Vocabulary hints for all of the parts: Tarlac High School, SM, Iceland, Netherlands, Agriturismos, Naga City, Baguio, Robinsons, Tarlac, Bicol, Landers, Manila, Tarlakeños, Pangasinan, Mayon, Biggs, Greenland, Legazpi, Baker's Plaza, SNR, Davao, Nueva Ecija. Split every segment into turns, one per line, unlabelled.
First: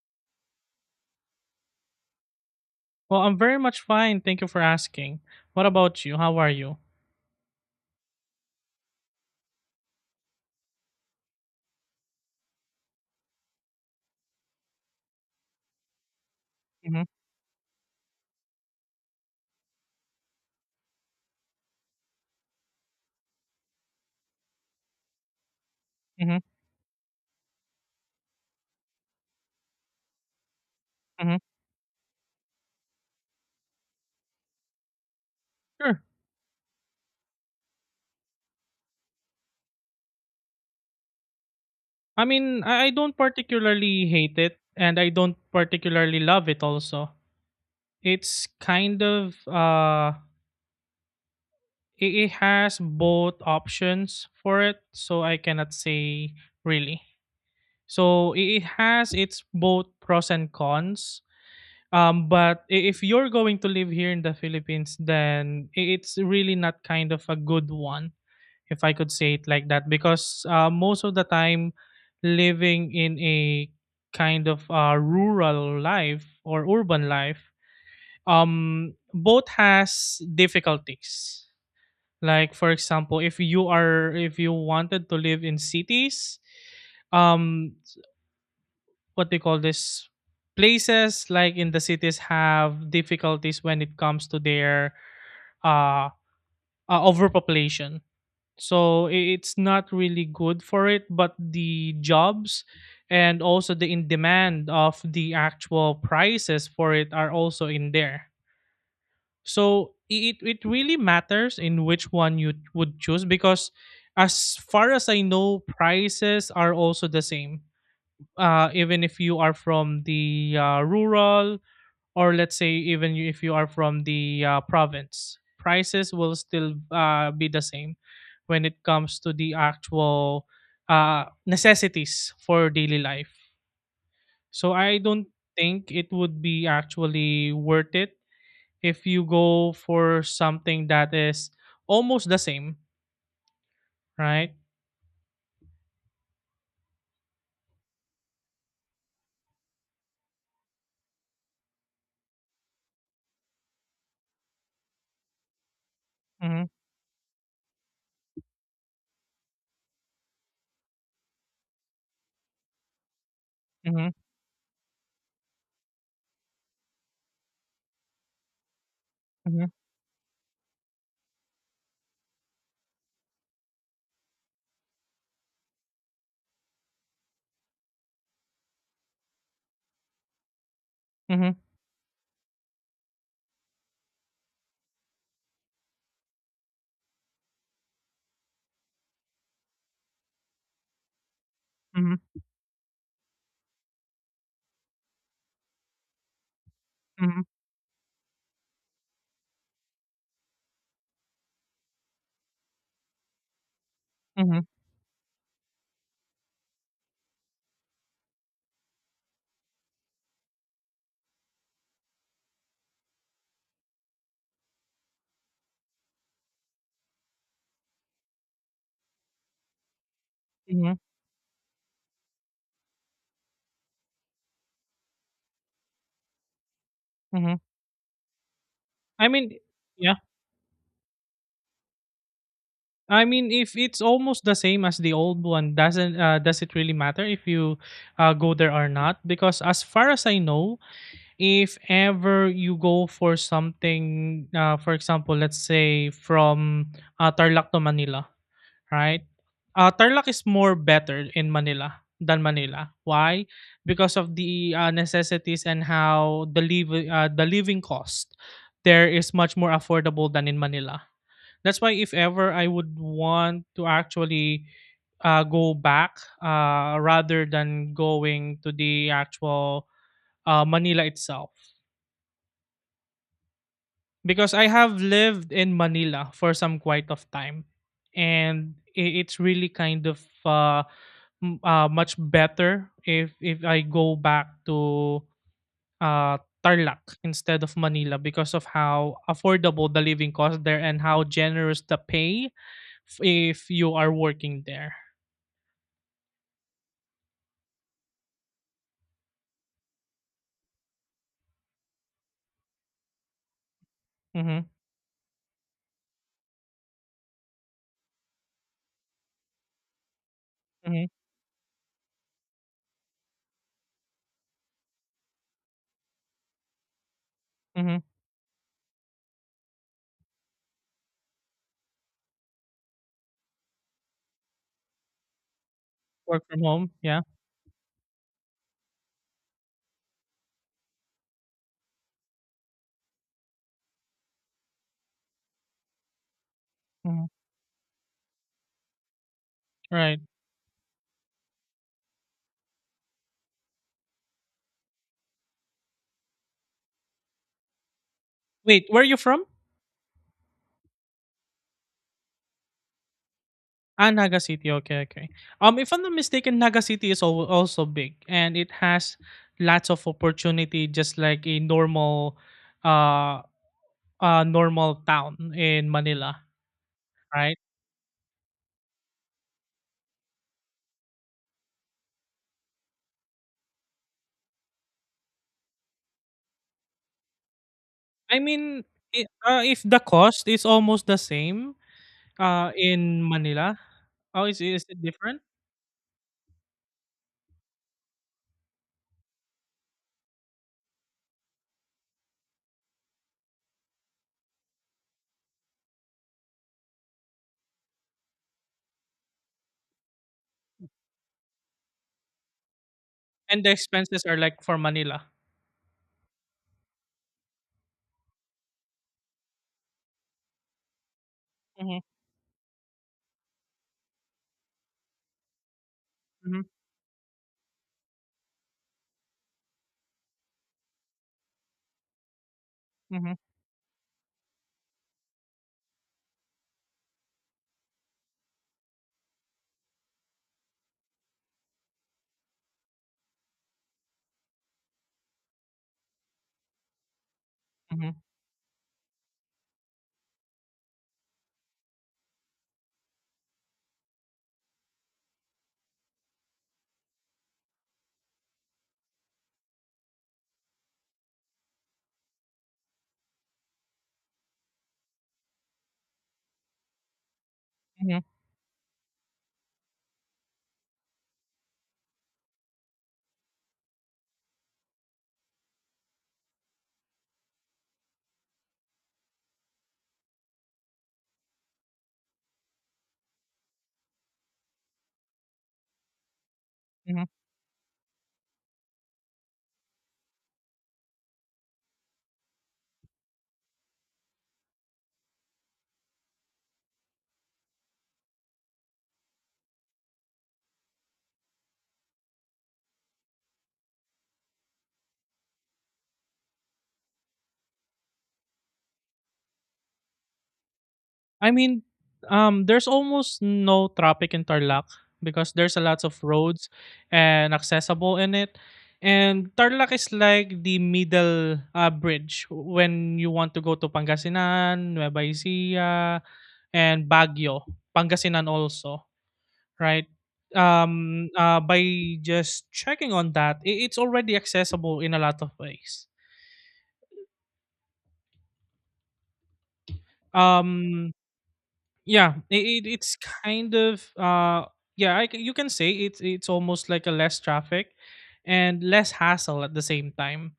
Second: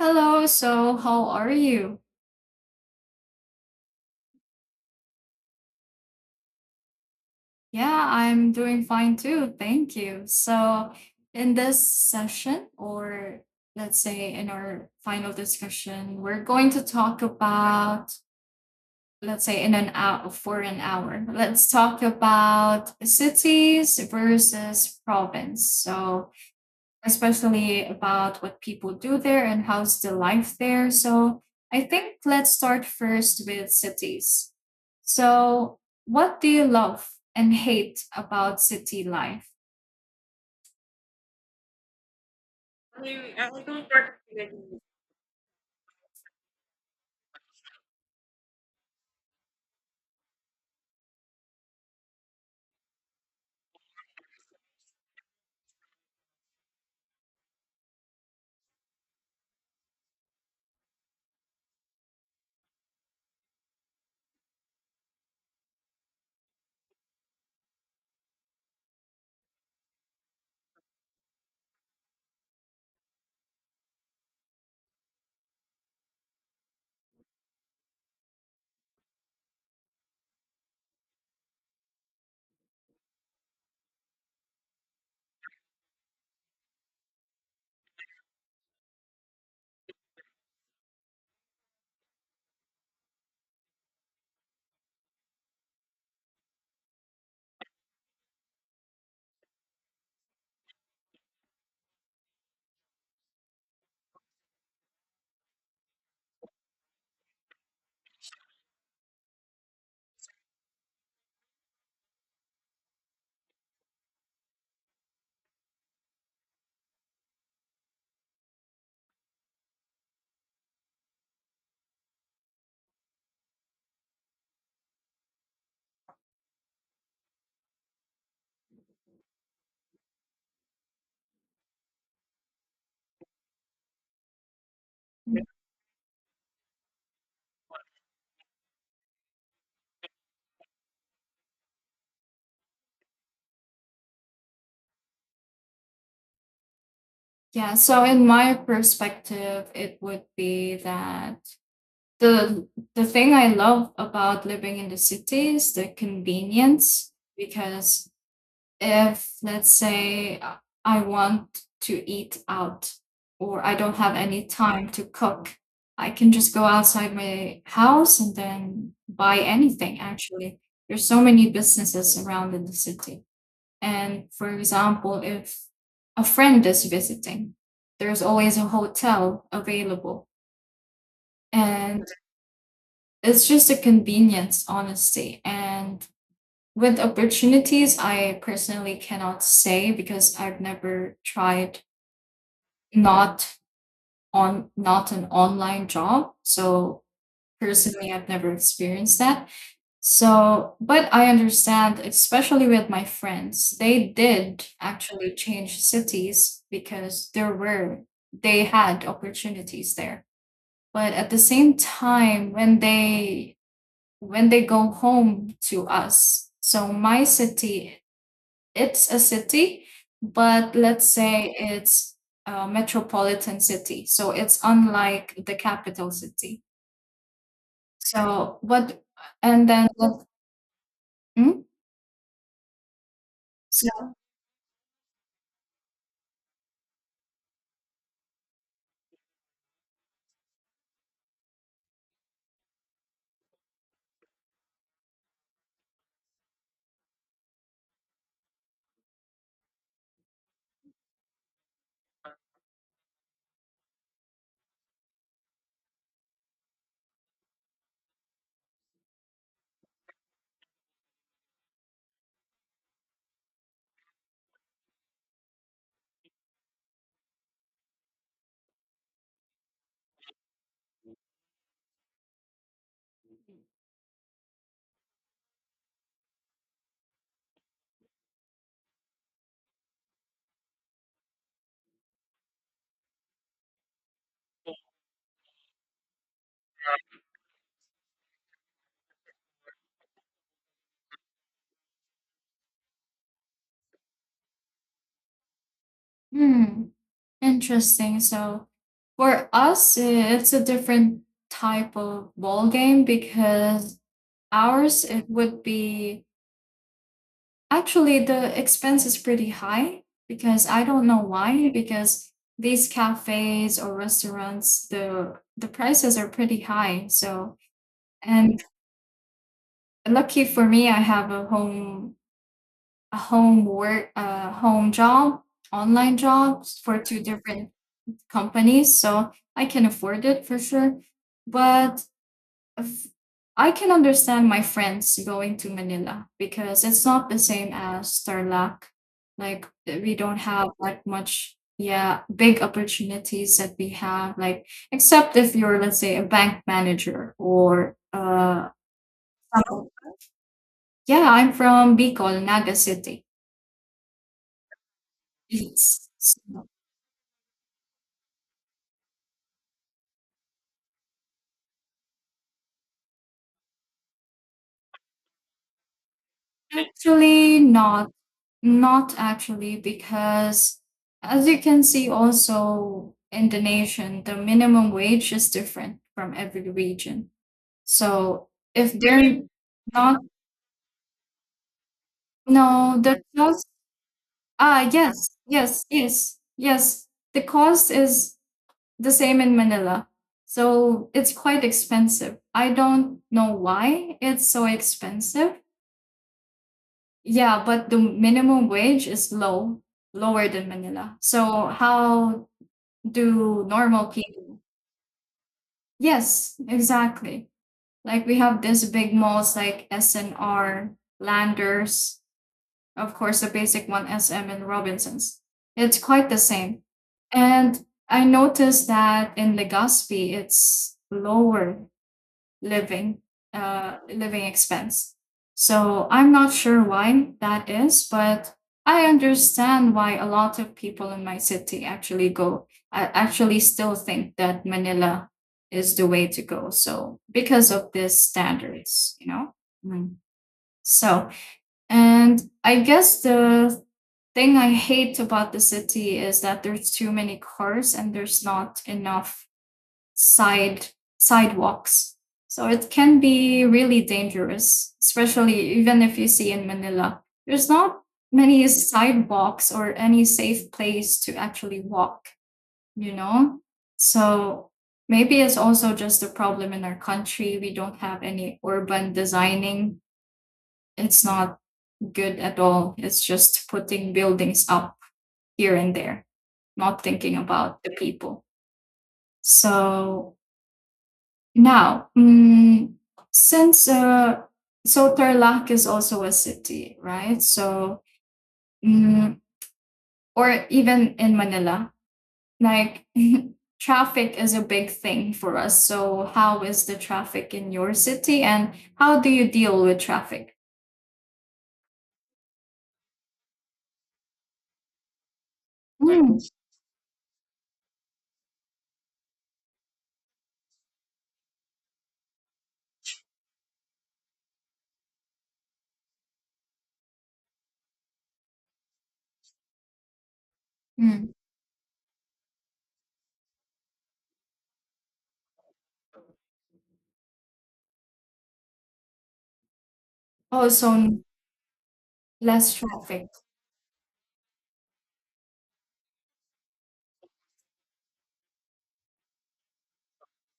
Hello, so how are you?
Well, I'm very much fine. Thank you for asking. What about you? How are you?
Yeah, I'm doing fine too. Thank you. So, in this session, or let's say in our final discussion, we're going to
hmm
talk about, let's say, in an hour for an hour, let's talk about cities versus province. So,
hmm
especially about what people do there and how's the life there.
hmm
So I think let's start first with cities. So,
Sure.
what do you love and hate about city life?
I mean, I don't particularly hate it, and I don't particularly love it. Also, it's kind of it has both options for it, so I cannot say really. So it has its both pros and cons. But if you're going to live here in the Philippines, then it's really not kind of a good one, if I could say it like that, because most of the time, living in a rural life or urban life, both has difficulties, like for example, if you wanted to live in cities, um what they call this places like in the cities have difficulties when it comes to their uh, overpopulation, so it's not really good for it, but the jobs and also the in demand of the actual prices for it are also in there. So it really matters in which one you would choose, because as far as I know, prices are also the same. Even if you are from the rural, or let's say even if you are from the province, prices will still be the same when it comes to the actual necessities for daily life. So I don't think it would be actually worth it if you go for something that is almost the same, right?
Yeah, so in my perspective, it would be that the the thing I love about living in the city is the
Mhm,
convenience because if let's say I want to eat out or I don't
mhm,
have any time to cook, I can just go outside my house and then buy
mhm,
anything actually. There's so many businesses around in the city. And for example, if a friend is visiting, there's always a hotel available.
mhm,
And it's just a convenience, honestly. And with opportunities, I personally cannot say because I've never tried
mhm,
not not an online job. So
mhm,
personally, I've never experienced that. So, but I understand, especially with my friends, they
mhm,
did actually change cities because there were they had opportunities there. But at the same time, when they go home to us, so my city, it's a city, but
mhm,
let's say it's a metropolitan city. So it's unlike the capital city.
mhm.
So what,
I mean,
and then,
yeah.
hmm?
I mean, if it's
So,
almost the same as the old one, doesn't does it really matter if you go there or not? Because as far as I know, if ever you go for something, for example, let's say from Tarlac to Manila, right? Tarlac is more better in Manila than Manila. Why? Because of the necessities and how the live the living cost there is much more affordable than in Manila. That's why if ever I would want to actually go back, rather than going to the actual Manila itself. Because I have lived in Manila for some quite of time, and it's really kind of much better if I go back to uh, Tarlac instead of Manila, because of how affordable the living cost there and how generous the pay if you are working there.
hmm, interesting. So for us, eh, it's a different type of ball game because
Mm-hmm,
ours, it would be actually, the expense is pretty high because I
mm-hmm,
don't know why, because these cafes or restaurants, the prices are pretty high. So,
mm-hmm.
and lucky for me, I have a home work home job, online
Work from
jobs
home,
for two
yeah.
different companies, so I can afford it for sure. But I can understand my friends going to Manila because it's not
Mm-hmm.
the same as Tarlac. Like we
Right.
don't have that much, yeah, big opportunities that we have. Like except if you're, let's say, a bank manager or
Wait, where are you from?
some- yeah, I'm from Bicol, Naga City.
Ah, Naga City. Okay, okay. If I'm
It's
not mistaken, Naga City is also big and it has lots of opportunity, just like a normal, uh, normal town in Manila, right?
actually not. Not actually, because as you can see also in the nation, the minimum wage is different from every region.
I
So
mean,
if they're. Really?
if the
Not,
cost is almost the same, uh,
no,
in
the cost,
Manila? Oh, is
ah,
it
yes,
different?
yes, yes, yes. The cost is the same in Manila. So it's quite expensive. I don't know why it's so expensive. Yeah, but the minimum wage is low, lower than Manila. So how
And
do
the
normal
expenses are
people.
like for Manila.
Yes, exactly. Like we have these big malls like SNR,
Mhm,
Landers, of course the basic one SM and Robinsons. It's quite the
mhm,
same. And I noticed that in Legazpi it's lower living
mhm,
living expense. So I'm not sure why that is, but I understand why a lot of people in my city actually go. I actually still think that Manila is the way to go. So because of
mhm,
these standards, you know. Mm. So and I guess the thing I hate about the city is that there's too many cars and there's not enough side sidewalks. So it can be really dangerous, especially even if you see in Manila. There's not
mhm, mhm,
many sidewalks or any safe place to actually walk, you know? So maybe it's also just a problem in our country. We don't have any urban designing. It's not good at all. It's just putting buildings up here and there, not
mhm.
thinking about the people. So now, since so Tarlac is also a city, right? So, mm, or even in Manila, like traffic is a big thing for us. So, how is the traffic in your city, and how do you deal with traffic?
I mean, there's almost no traffic in Tarlac because there's a lot of
Mm.
roads and accessible in it. And Tarlac is like the middle bridge when you want to go to Pangasinan, Nueva Ecija, and Baguio. Pangasinan also, right?
Mm.
By just checking on that, it's already accessible in a lot of ways.
Oh, so
Um,
less
it's
traffic.
kind of yeah I, c- you can say it's almost like a less traffic and less hassle at the same time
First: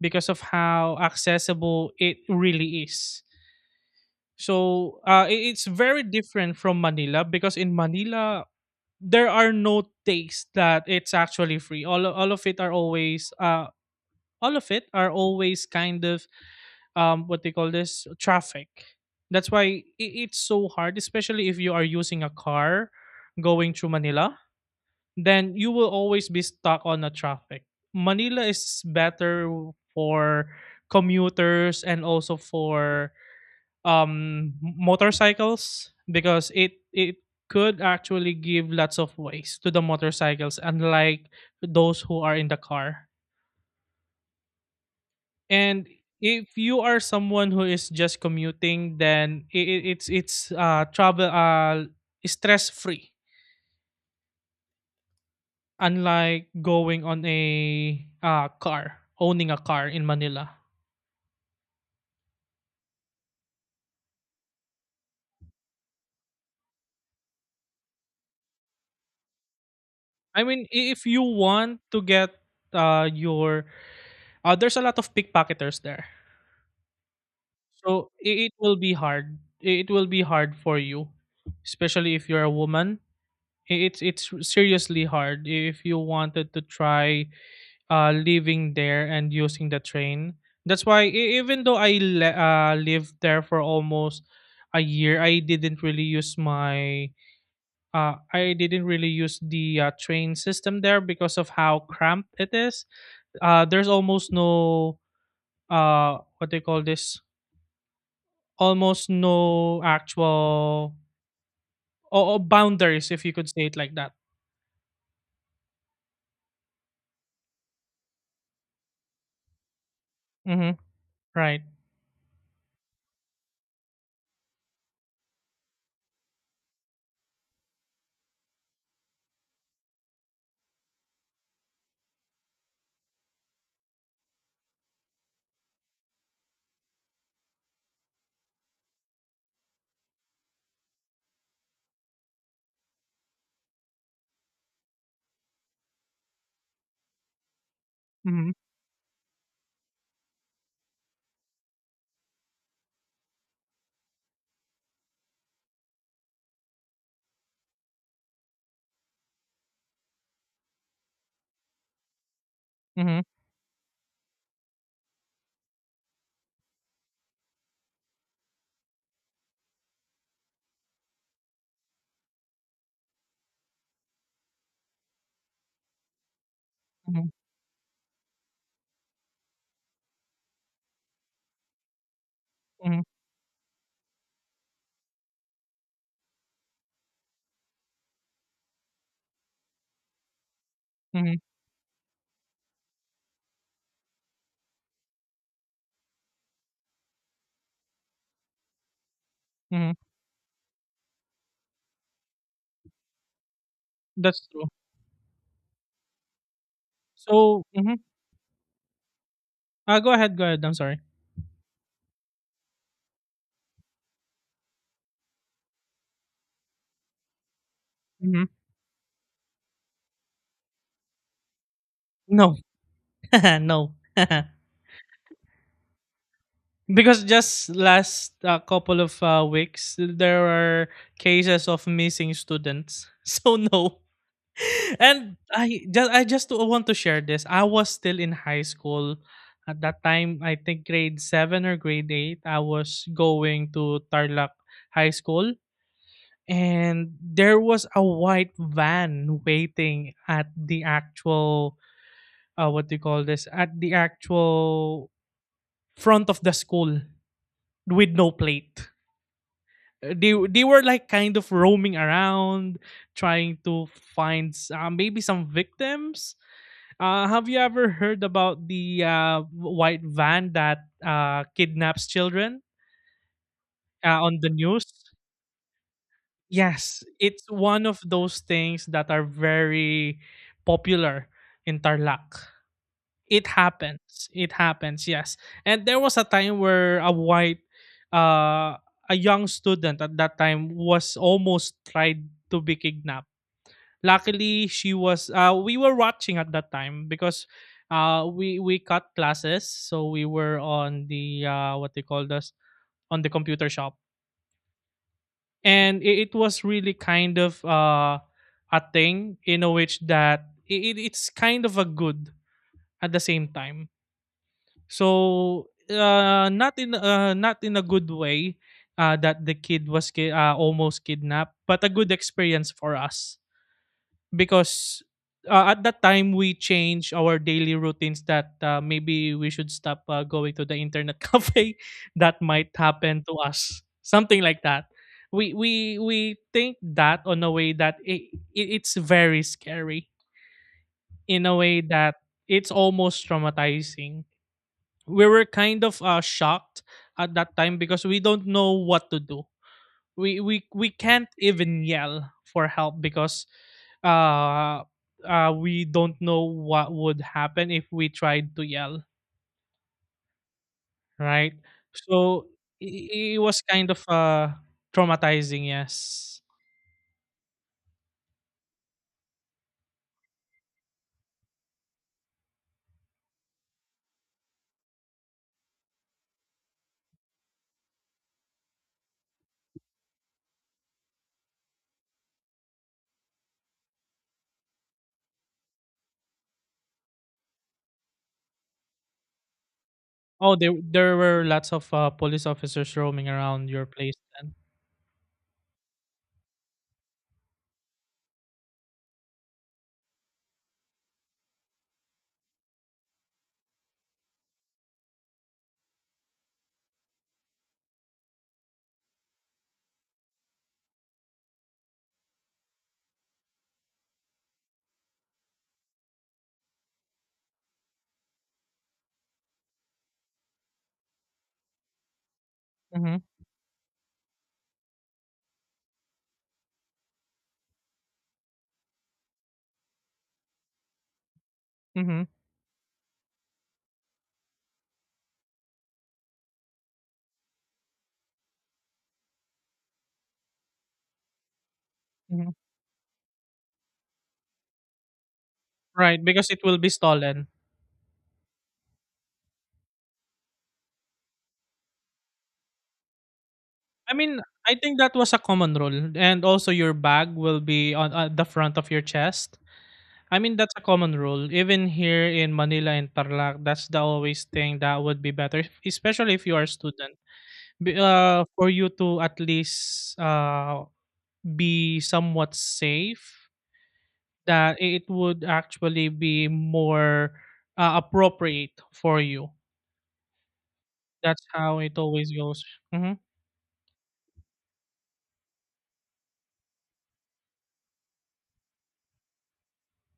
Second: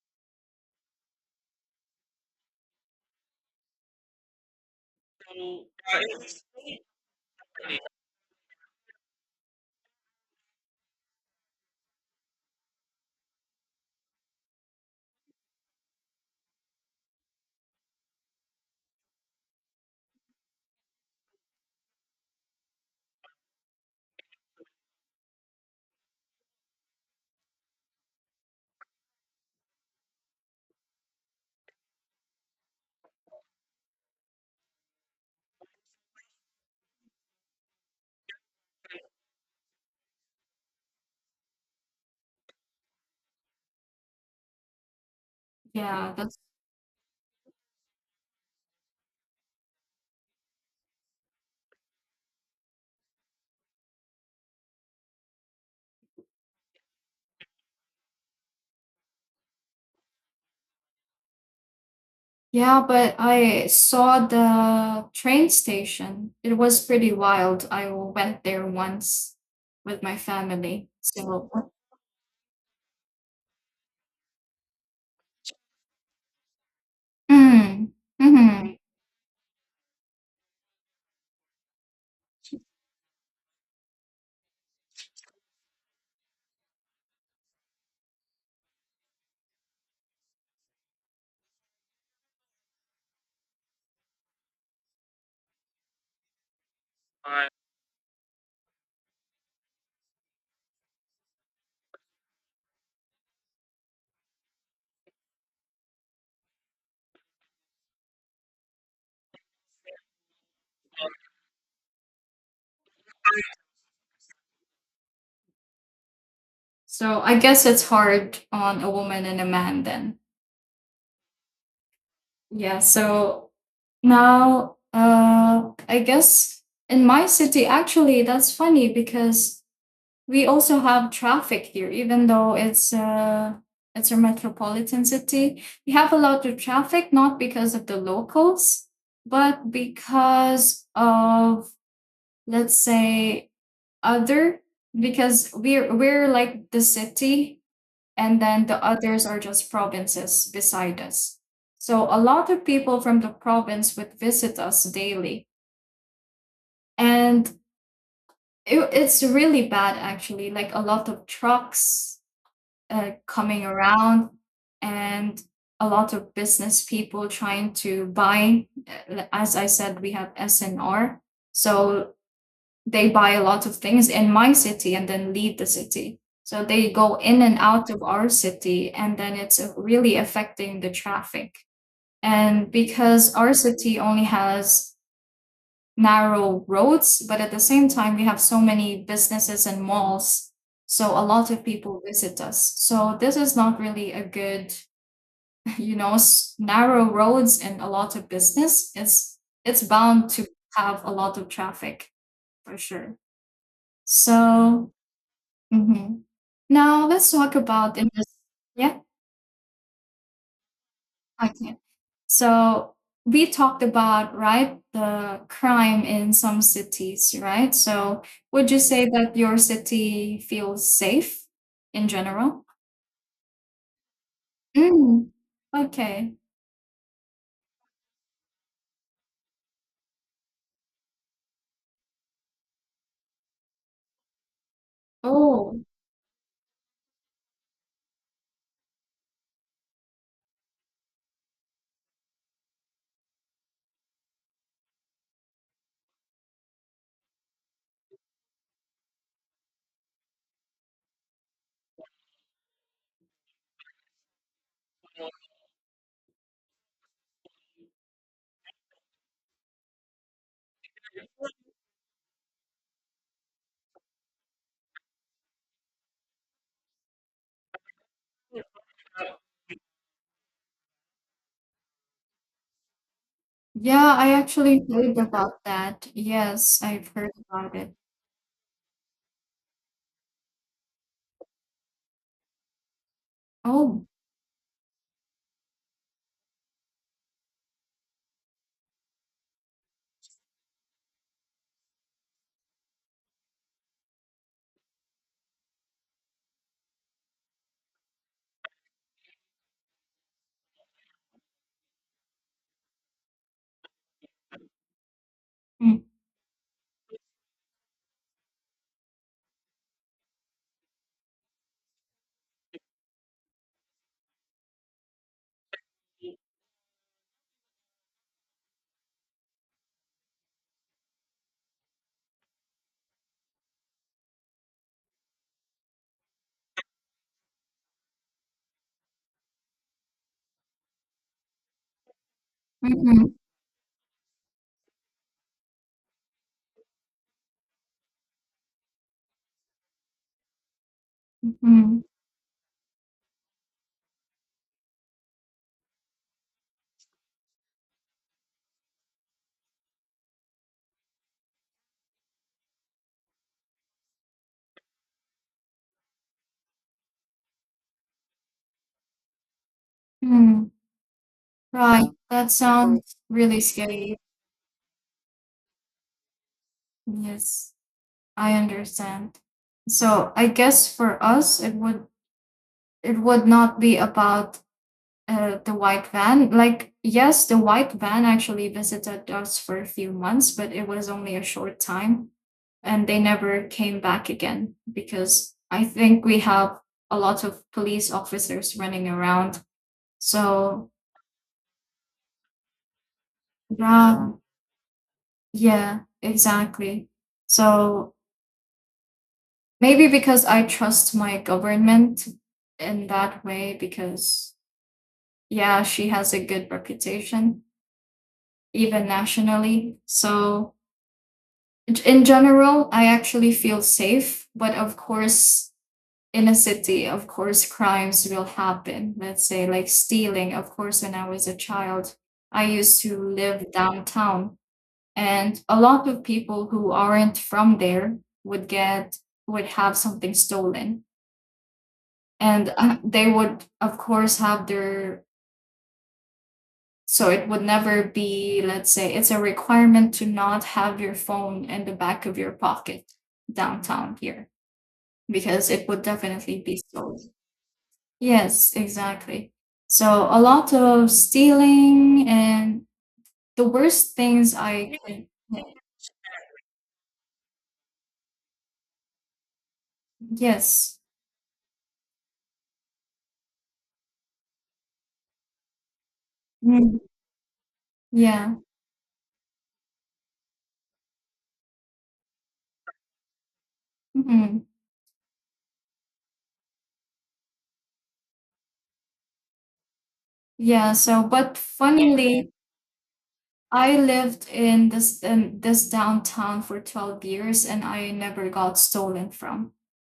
because of how accessible it really is. So it's very different from Manila, because in Manila there are no days that it's actually free. All of it are always kind of what they call this traffic. That's why it's so hard, especially if you are using a car going through Manila, then you will always be stuck on a traffic. Manila is better for commuters and also for um motorcycles, because it could actually give lots of ways to the motorcycles, unlike those who are in the car. And
Yeah, that's.
if you are someone who is just commuting, then it it's travel stress free, unlike going on a car, owning a car in Manila.
Yeah, but I saw the train station. It was pretty wild. I went there once with my
I mean,
family.
if you
So,
want to get your there's a lot of pickpocketers there,
mm,
so it
hmm,
will be hard. It will be hard for you, especially if you're a woman. It's seriously hard if you wanted to try living there and using the train. That's why even though I lived there for almost a year, I didn't really use my I didn't really use the train system there because of how cramped it is. There's almost no what they call this, almost no actual or boundaries, if you could say it like that.
so I guess it's hard on a woman and a man then.
Mm-hmm. Right.
Yeah, so now, I guess in my city, actually, that's funny because we also have traffic here, even though it's a metropolitan city. We have a lot of traffic, not because of the locals, but because of let's say other because we're like the city and
Mm-hmm.
then the others are just provinces beside us, so a lot of people from the province would visit us daily and it's really bad actually like a lot of trucks
Mm-hmm.
coming around and a lot of business people trying to buy. As I said we have SNR, so they buy a lot of things in my city and then leave the city, so they go
Mm-hmm.
in and out of our city and then it's really affecting the traffic, and
Mm-hmm.
because our city only has narrow roads, but at the same time, we have so many businesses and malls. So a
Mm-hmm.
lot of people visit us. So this is not really a good, you know, narrow roads and a lot of business. It's
Mm-hmm.
bound to have a lot of traffic for sure.
That's true.
So mhm. Now let's talk
So. Mm-hmm.
about in this. Yeah,
Go ahead, go ahead. I'm sorry.
I can. So we talked about, right, the crime in some cities, right? So
hmm
would you say that your city feels safe in
No,
general?
no.
Mm, okay.
Because just last couple of weeks, there were cases of missing students. So no, and
Oh,
I just want to share this. I was still in high school at that time. I think grade seven or grade eight. I was going to Tarlac High School, and there was a white van waiting at the actual what do you call this at the actual front of the school with no plate. They were like kind of roaming around, trying to find maybe some victims. Have you ever heard about the white van that kidnaps children
yeah, I
on the
actually
news?
heard about that. Yes,
Yes,
I've heard
it's
about
one
it.
of those things that are very popular in Tarlac. it
Oh,
happens it happens yes. And there was a time where a white uh a young student at that time was almost tried to be kidnapped. Luckily, she was we were watching at that time because we cut classes, so we were on the what they called us on the computer shop.
mm,
And it was really kind of a thing in a which that it's kind of a good at the same time. So, not in not in a good way that the kid was almost kidnapped, but a good experience for us because at that time we changed our daily routines, that maybe we should stop going to the internet cafe. That might happen
mm-hmm,
to us, something like that. We think that on a way that it's very scary, in a way
mm-hmm,
that it's almost traumatizing. We were kind of shocked at that time because we don't know what to do. We can't even yell for help because uh we don't know what would happen if we tried to yell,
mm.
right?
Right.
So
That sounds
it
really
was kind of
scary.
traumatizing, yes.
Yes, I understand. So I guess for us, it would, it would not be about the white van. Like, yes, the white van actually visited us for a few months, but it was only a short time. And they never came back again because I think we have a lot of police officers running around.
Oh, there
So,
there were lots of police officers roaming around your place
yeah,
then.
yeah, exactly. So maybe because I trust my government in that way, because, yeah, she has a good reputation, even nationally. So in general, I actually feel safe, but of course, in a city, of course, crimes will happen. Let's say, like stealing. Of course, when I was a child, I used to
Mhm.
live downtown, and a lot of people who aren't from there would get, would have something stolen.
Mhm.
And they would, of course, have their. So it would never be, let's say, it's a requirement to not have your phone in the back of your
Mhm.
pocket downtown here because it would
Right, because it
definitely
will
be
be
sold.
stolen.
Yes, exactly. So a lot of stealing and the
I
worst
mean,
things
I
I
think that
could.
was a common rule, and also your bag will be on the front of your chest. I mean, that's a
Yes.
common rule. Even here in Manila and Tarlac, that's the always thing that would be better, especially if you are a
Mm.
student.
Yeah.
For you to at least be somewhat safe,
Hmm.
that it would actually be more appropriate for you.
Yeah. So,
That's
but
how it always
funnily,
goes. hmm
I lived in this downtown for 12 years and I never got stolen from.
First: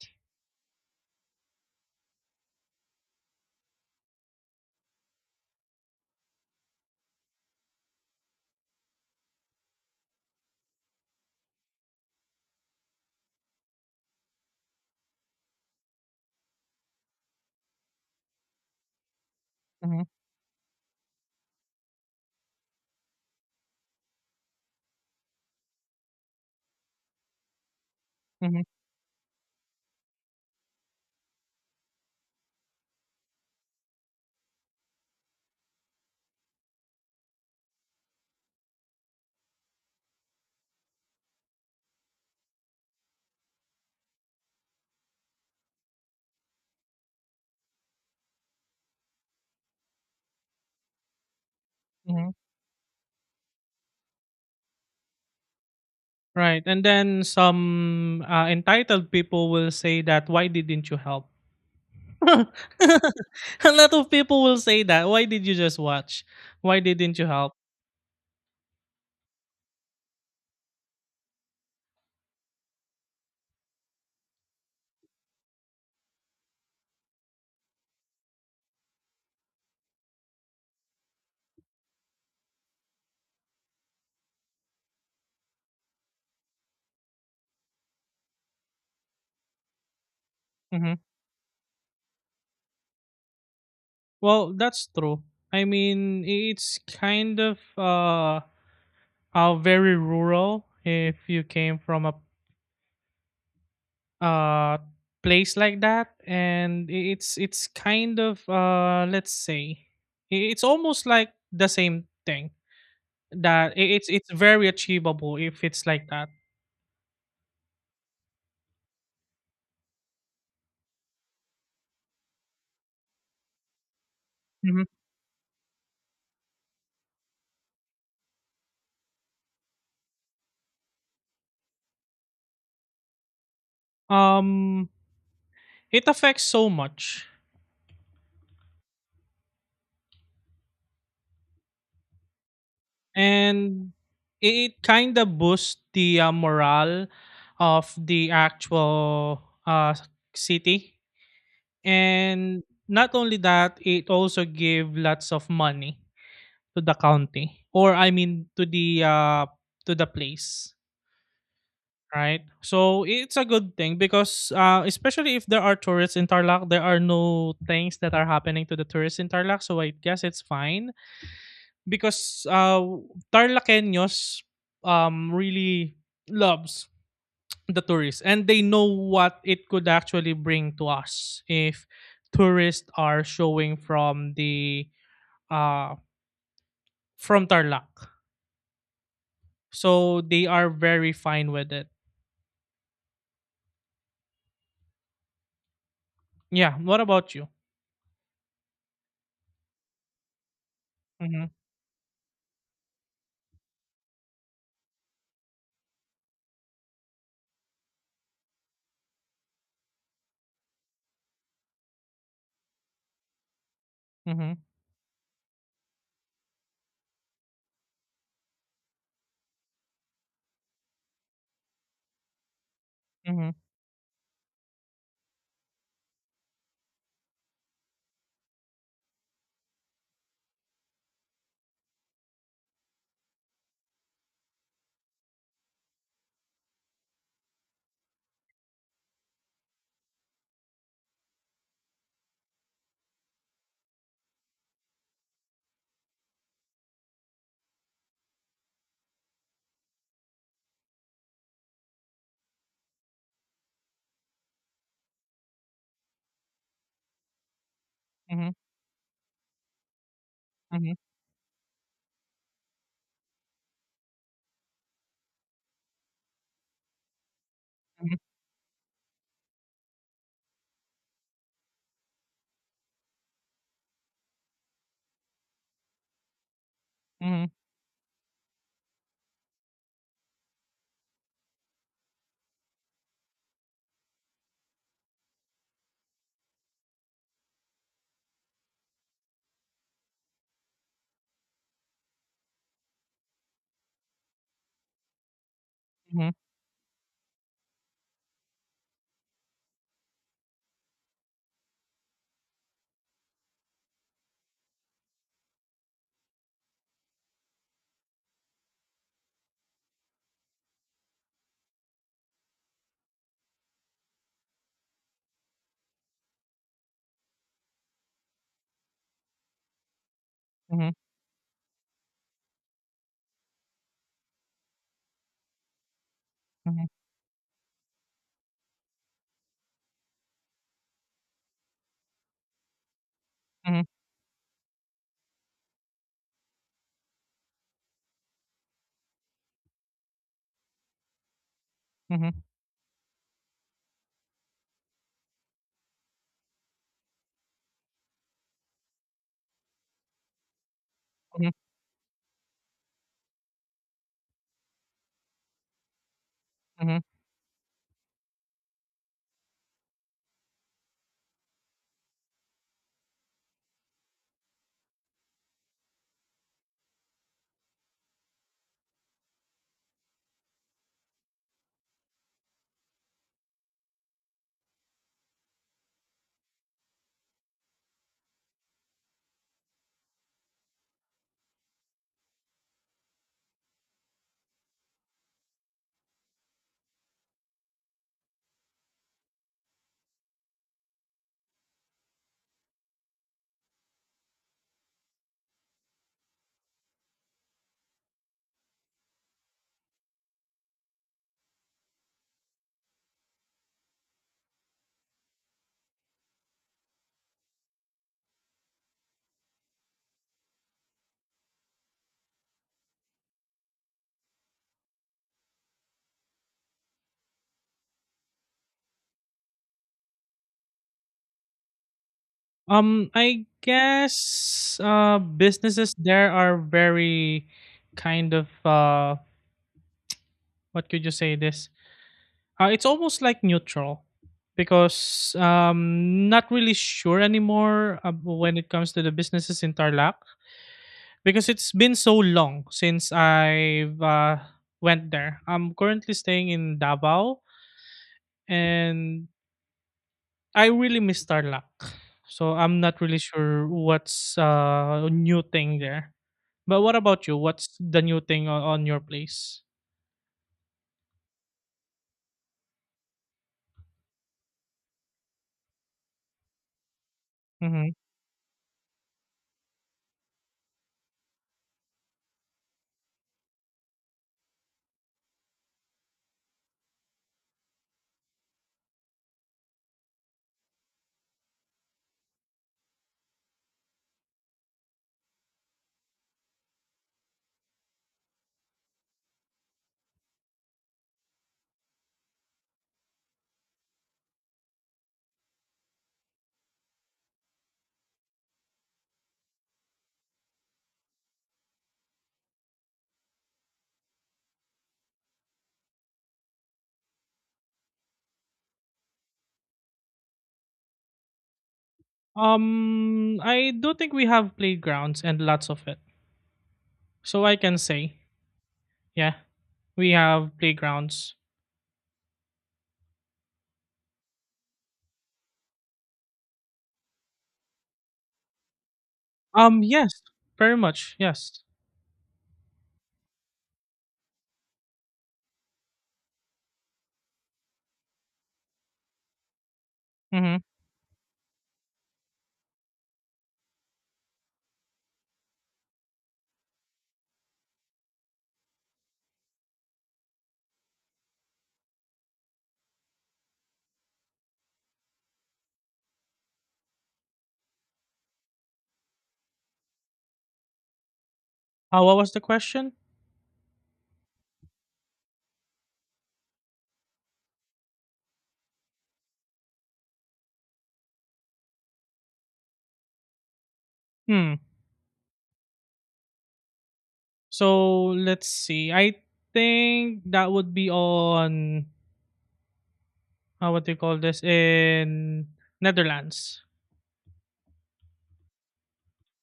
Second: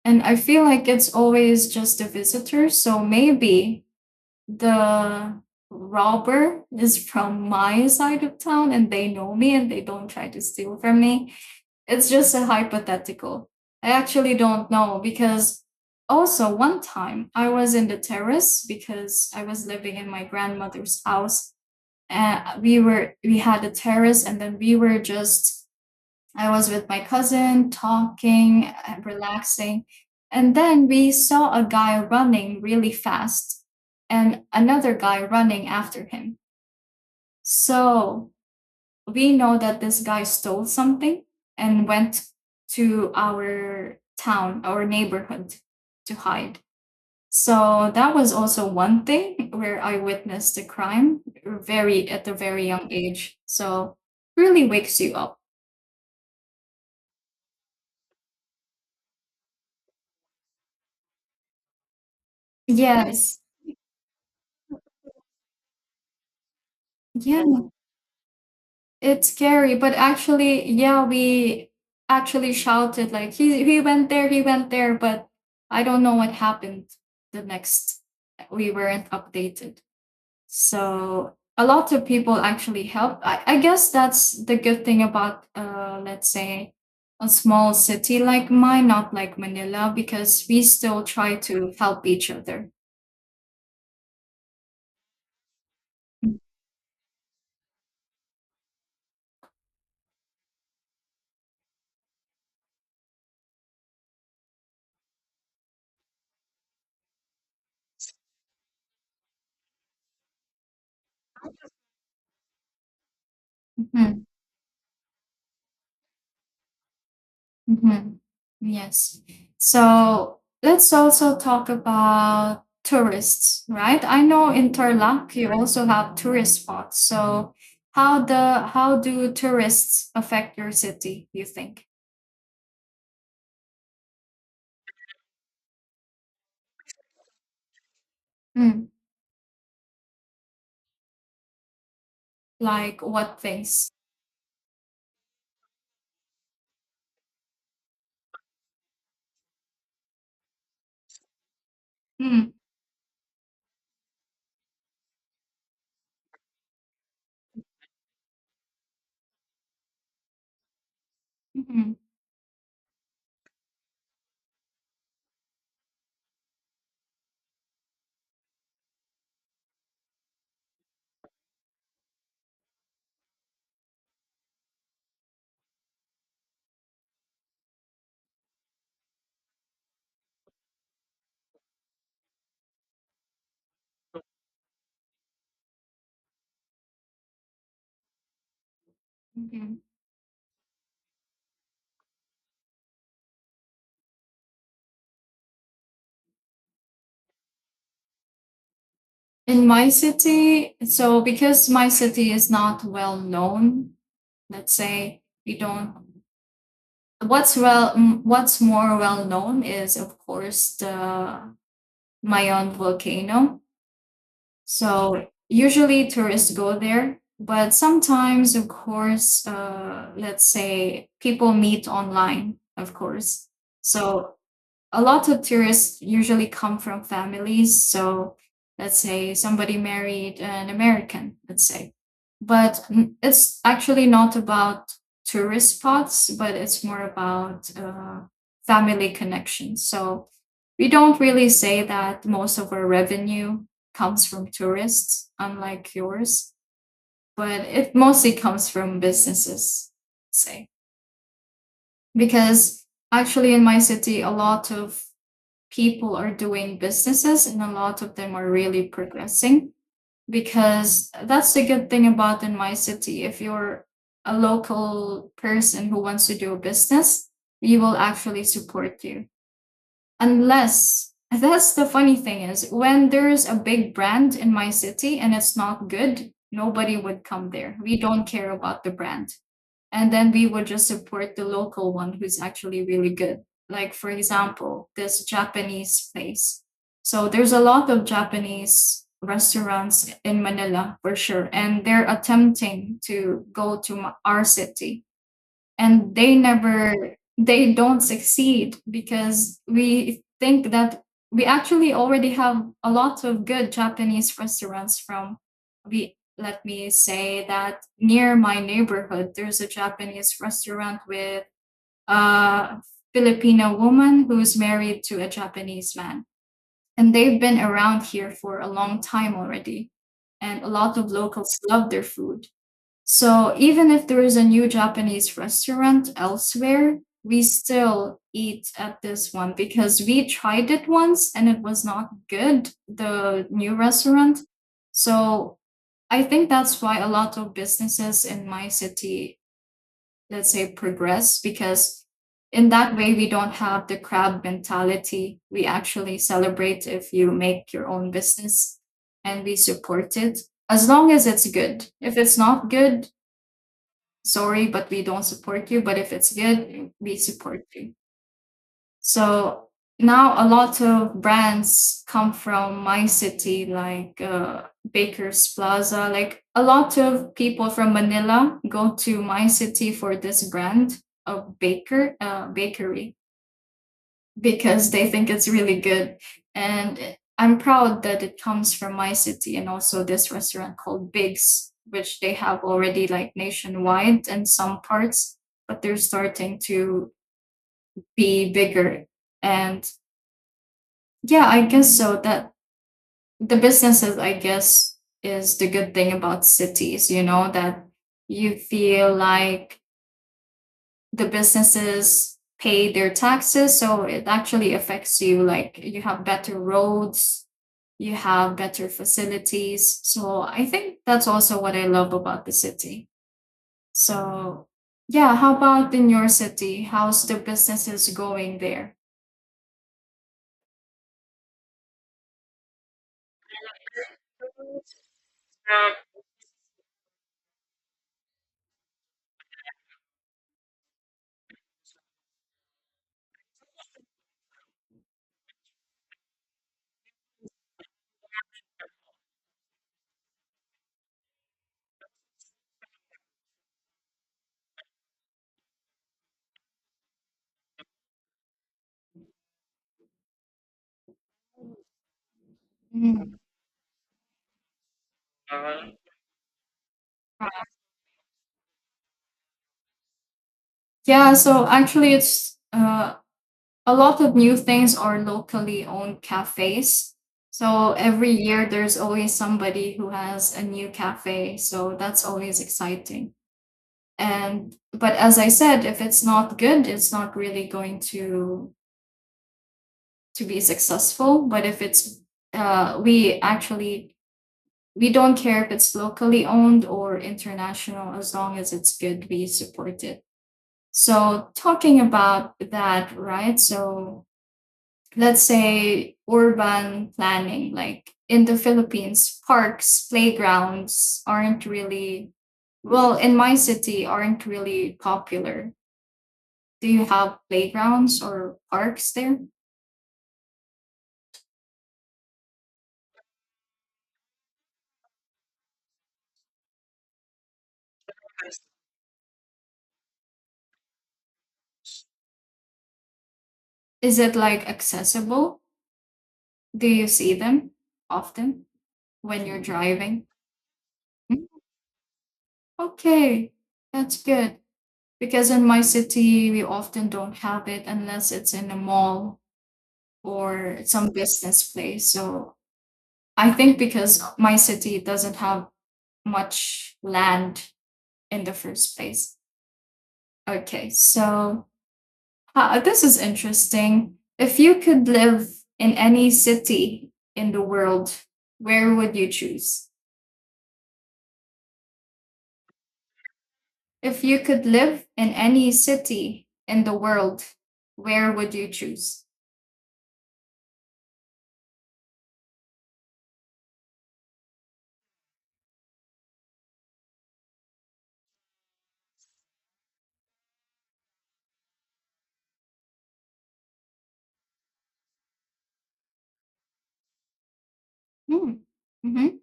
And I feel like it's always just a visitor, so maybe the robber is from my side of town and they know me and they don't try to steal from me. It's just a hypothetical. I actually don't know because also one time I was in the terrace because I was living
hmm
in my grandmother's house and we had a terrace and then we were just, I was with my cousin
hmm
talking and relaxing and then we saw a guy running really fast and another guy running after him, so we know that this guy stole something and went to our neighborhood to hide. So that was also one thing where I witnessed the crime very at a
hmm
very young age. So really wakes you up.
Right. And then some entitled people will say that, why didn't you help? A
Yes.
lot of people will say that. Why did you just watch? Why didn't you help?
Yeah, it's scary, but actually, yeah, we actually shouted like he went there, but I don't know what happened the next. We weren't updated. So a lot of people actually help. I guess that's the good thing about let's say a small city like mine, not like Manila, because we
hmm
still try to help each other.
Well, that's true. I mean, it's kind of very rural if you came from a uh place like that, and it's kind of, let's say, it's almost like the same thing that it's
Mhm,
it's very achievable if it's like that.
mhm. Yes. So let's also talk about tourists, right? I know in
Mhm.
Tarlac you also have tourist spots. So how the how do tourists affect your city, you think?
Um, it affects so much,
Mm. Like what things?
and it kind of boosts the morale of the actual uh, city,
Mm,
and not only that, it also give lots of money to the county, or I mean to the place,
mhm,
right? So it's a good thing because especially if there are tourists in Tarlac, there are no things that are happening to the tourists in Tarlac, so I guess it's fine. Because Tarlakeños really loves the tourists, and they know what it could actually bring to us if tourists are showing from the uh, from Tarlac.
mhm.
So they are very fine with it. Yeah. What about you?
In my city, so
Mhm,
because my city is not well known, let's say we don't. What's well, mm, what's more well known is of course the Mayon volcano.
mhm,
So usually tourists go there, but sometimes, of course, let's say people meet online, of course.
mhm,
So a lot of tourists usually come from families. So let's say somebody married an American, let's say. But it's actually not about tourist spots, but it's more about family connections. So we don't really say that most of our revenue comes from tourists, unlike yours, but it mostly comes from businesses, say. Because actually in my city, a lot of people are doing businesses and a lot of them are
mhm,
really progressing
mhm,
because that's the good thing about in my city. If you're a local person who wants to do a business, we will
mhm,
actually support you. Unless, that's the funny thing, is when there's a big brand in my city and it's not good, nobody would
mhm,
come there. We don't care about the brand, and then we would just support the local one who's actually really good. Like for example, this Japanese place. So there's a lot of Japanese restaurants in Manila for sure, and they're attempting to go to our city, and
mhm,
they don't succeed because we think that we actually already have a lot of good Japanese restaurants from, we let me say that near my neighborhood there's a Japanese restaurant with a Filipino woman who's married to a Japanese man, and they've been around here for a long time already, and a
mhm,
lot of locals love their food. So even if there is a new Japanese restaurant
mhm,
elsewhere, we still eat at this one because we tried it once and it was not good, the new
mhm,
restaurant. So I think that's why a lot of businesses in my city, let's say, progress, because
mhm,
in that way we don't have the crab mentality. We actually celebrate if you make your own business and we support it, as long as it's
mhm,
good. If it's not good, sorry, but we don't support you. But if it's good,
mhm.
we support you. So now a lot of brands come from my city, like Baker's Plaza. Like a lot of people from Manila go to my city for this brand of bakery because they think it's really good. And I'm proud that it comes from my city, and also this restaurant called Biggs, which they have already like nationwide in some parts, but they're starting to be bigger. And yeah, I guess so that the businesses, I guess, is the good thing about cities, that you feel like the businesses pay their taxes, so it actually affects you. Like you have better roads, you have better facilities. So I think that's also what I love about the city. So yeah, how about in your city? How's the businesses going there?
I guess businesses there are very kind of what could you say this? It's almost like neutral, because not really sure anymore when it comes to the businesses in Tarlac, because it's been so long since I've went there. I'm currently staying in Davao, and I really miss Tarlac. So I'm not really
Mm.
sure what's new thing there. But what about you? What's the new thing on your place?
Yeah, so actually it's a lot of new things are locally owned cafes.
hmm
So every year there's always somebody who has a new cafe. So that's always exciting. And but as I said, if it's not good, it's not really going to be successful. But if it's we actually, we don't care if it's locally owned or international, as long as it's good, we support it. So talking about that, right? So let's say urban planning, like in the Philippines, parks, playgrounds aren't really, well, in my city aren't really popular. Do you have playgrounds or parks there?
I do think we have playgrounds and lots of it. So I can say, yeah, we have playgrounds.
Is it like accessible? Do you see them often when you're
Yes,
driving?
very much.
Mm,
Yes.
okay, that's good. Because in my city we often don't have it unless it's in a mall
Mm-hmm.
or some business place. So I think because my city doesn't have much land in the first place. Okay, so this is interesting. If you could live in any city in the world, where would you choose?
What was the question?
If you could live in any city in the world, where would you choose?
Hmm. So let's see. I think that would be on what do you call this in Netherlands.
Mm. Hmm. Mm-hmm.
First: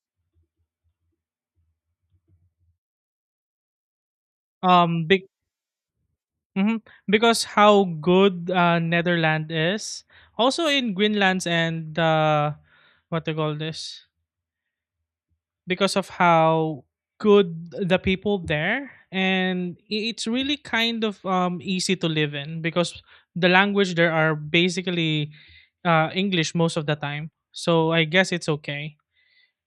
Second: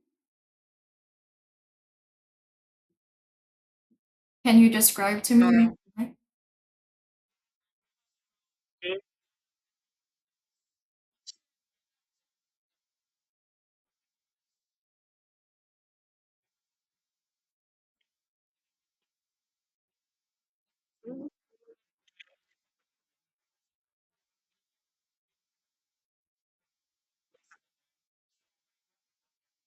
Can you
um
describe
be-
to me?
mhm, because how good Netherlands is, also in Greenland's and what they call this because of how good the people there, and it's really kind of easy to live in, because the language there are basically English most of the time, so I guess it's okay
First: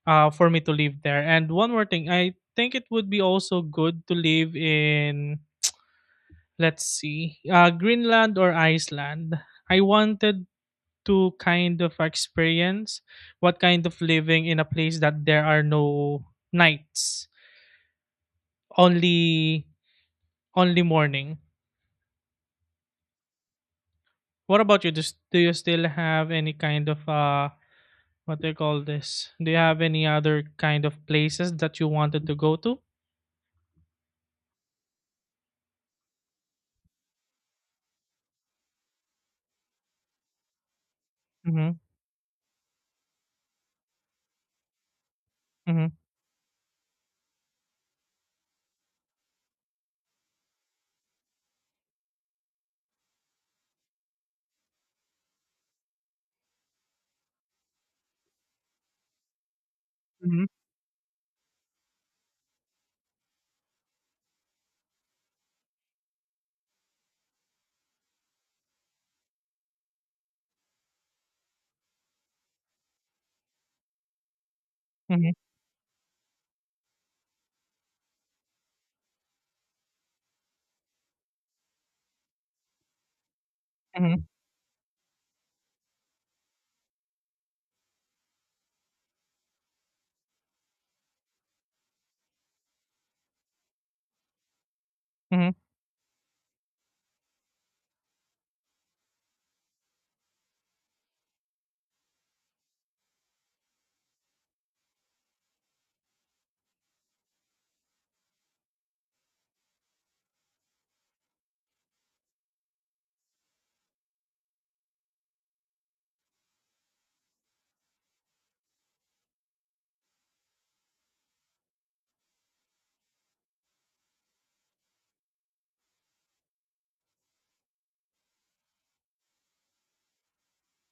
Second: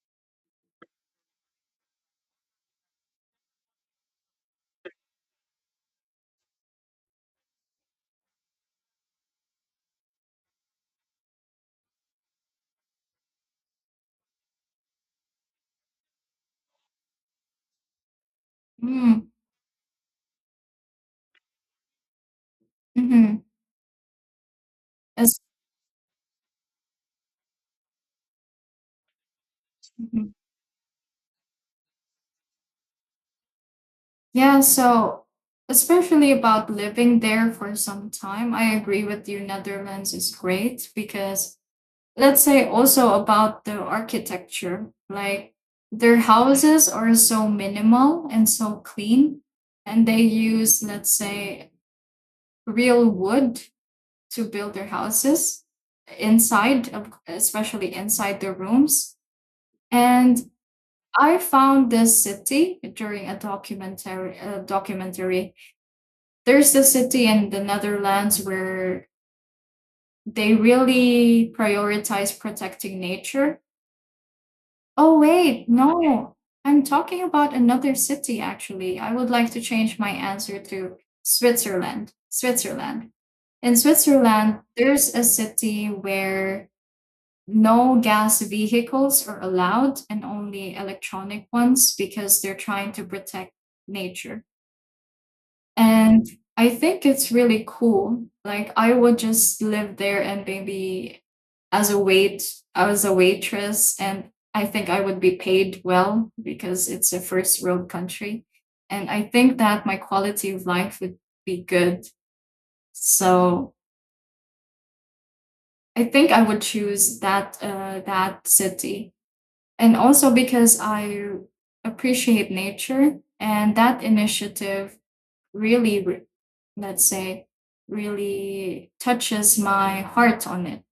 for me to live there. And one more thing, I think it would be also good to live in, let's see, Greenland or Iceland. I wanted to kind of experience what kind of living in a place that there are no nights,
Mm.
only only morning.
Mm-hmm.
What about you? Does
As-
Do you still have any kind of what do you call this do you have any
mm-hmm.
other kind of places that you wanted to go to?
Yeah, so especially about living there for some time, I agree with you. Netherlands is great because,
Mm-hmm,
let's say, also about the architecture, like
mm-hmm,
their houses are so minimal and so clean, and they use, let's say, real wood to build their houses inside, especially inside the rooms.
mm-hmm,
And I found this city during a documentary, a documentary, there's a city in the Netherlands where they really prioritize protecting nature. Oh,
mm-hmm,
wait, no, I'm talking about another city actually. I would like to change my answer to Switzerland. Switzerland. In
mm-hmm,
Switzerland, there's a city where no gas vehicles are allowed and only electronic ones, because they're trying to protect nature.
mm-hmm.
And I think it's really cool. Like I would just live there and maybe as a wait I was a waitress, and I think I would be paid well because it's a first world country. And I think that my quality of life would be good. So I think I would choose that that city. And also because I appreciate nature and that initiative really re- let's say really touches my heart on it.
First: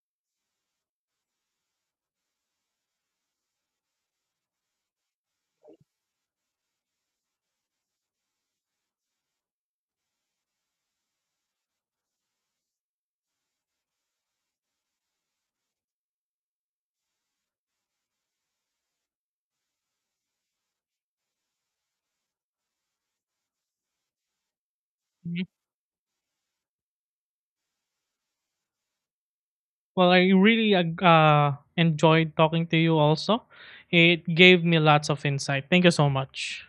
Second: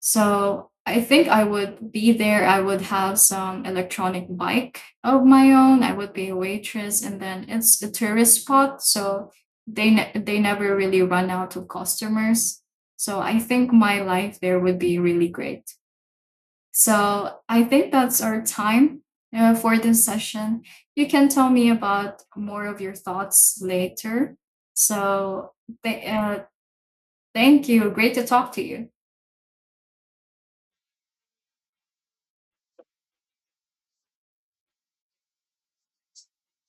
So I think I would be there. I would have some electronic bike of my own. I would be a waitress, and then it's a tourist spot, so they never really run out of customers. So I think my life there would be really great. So I think that's our time for this session. You can tell me about more of your thoughts later. So th- uh, thank you. Great to talk to you.
Well, I really enjoyed talking to you also. It gave me lots of insight. Thank you so much.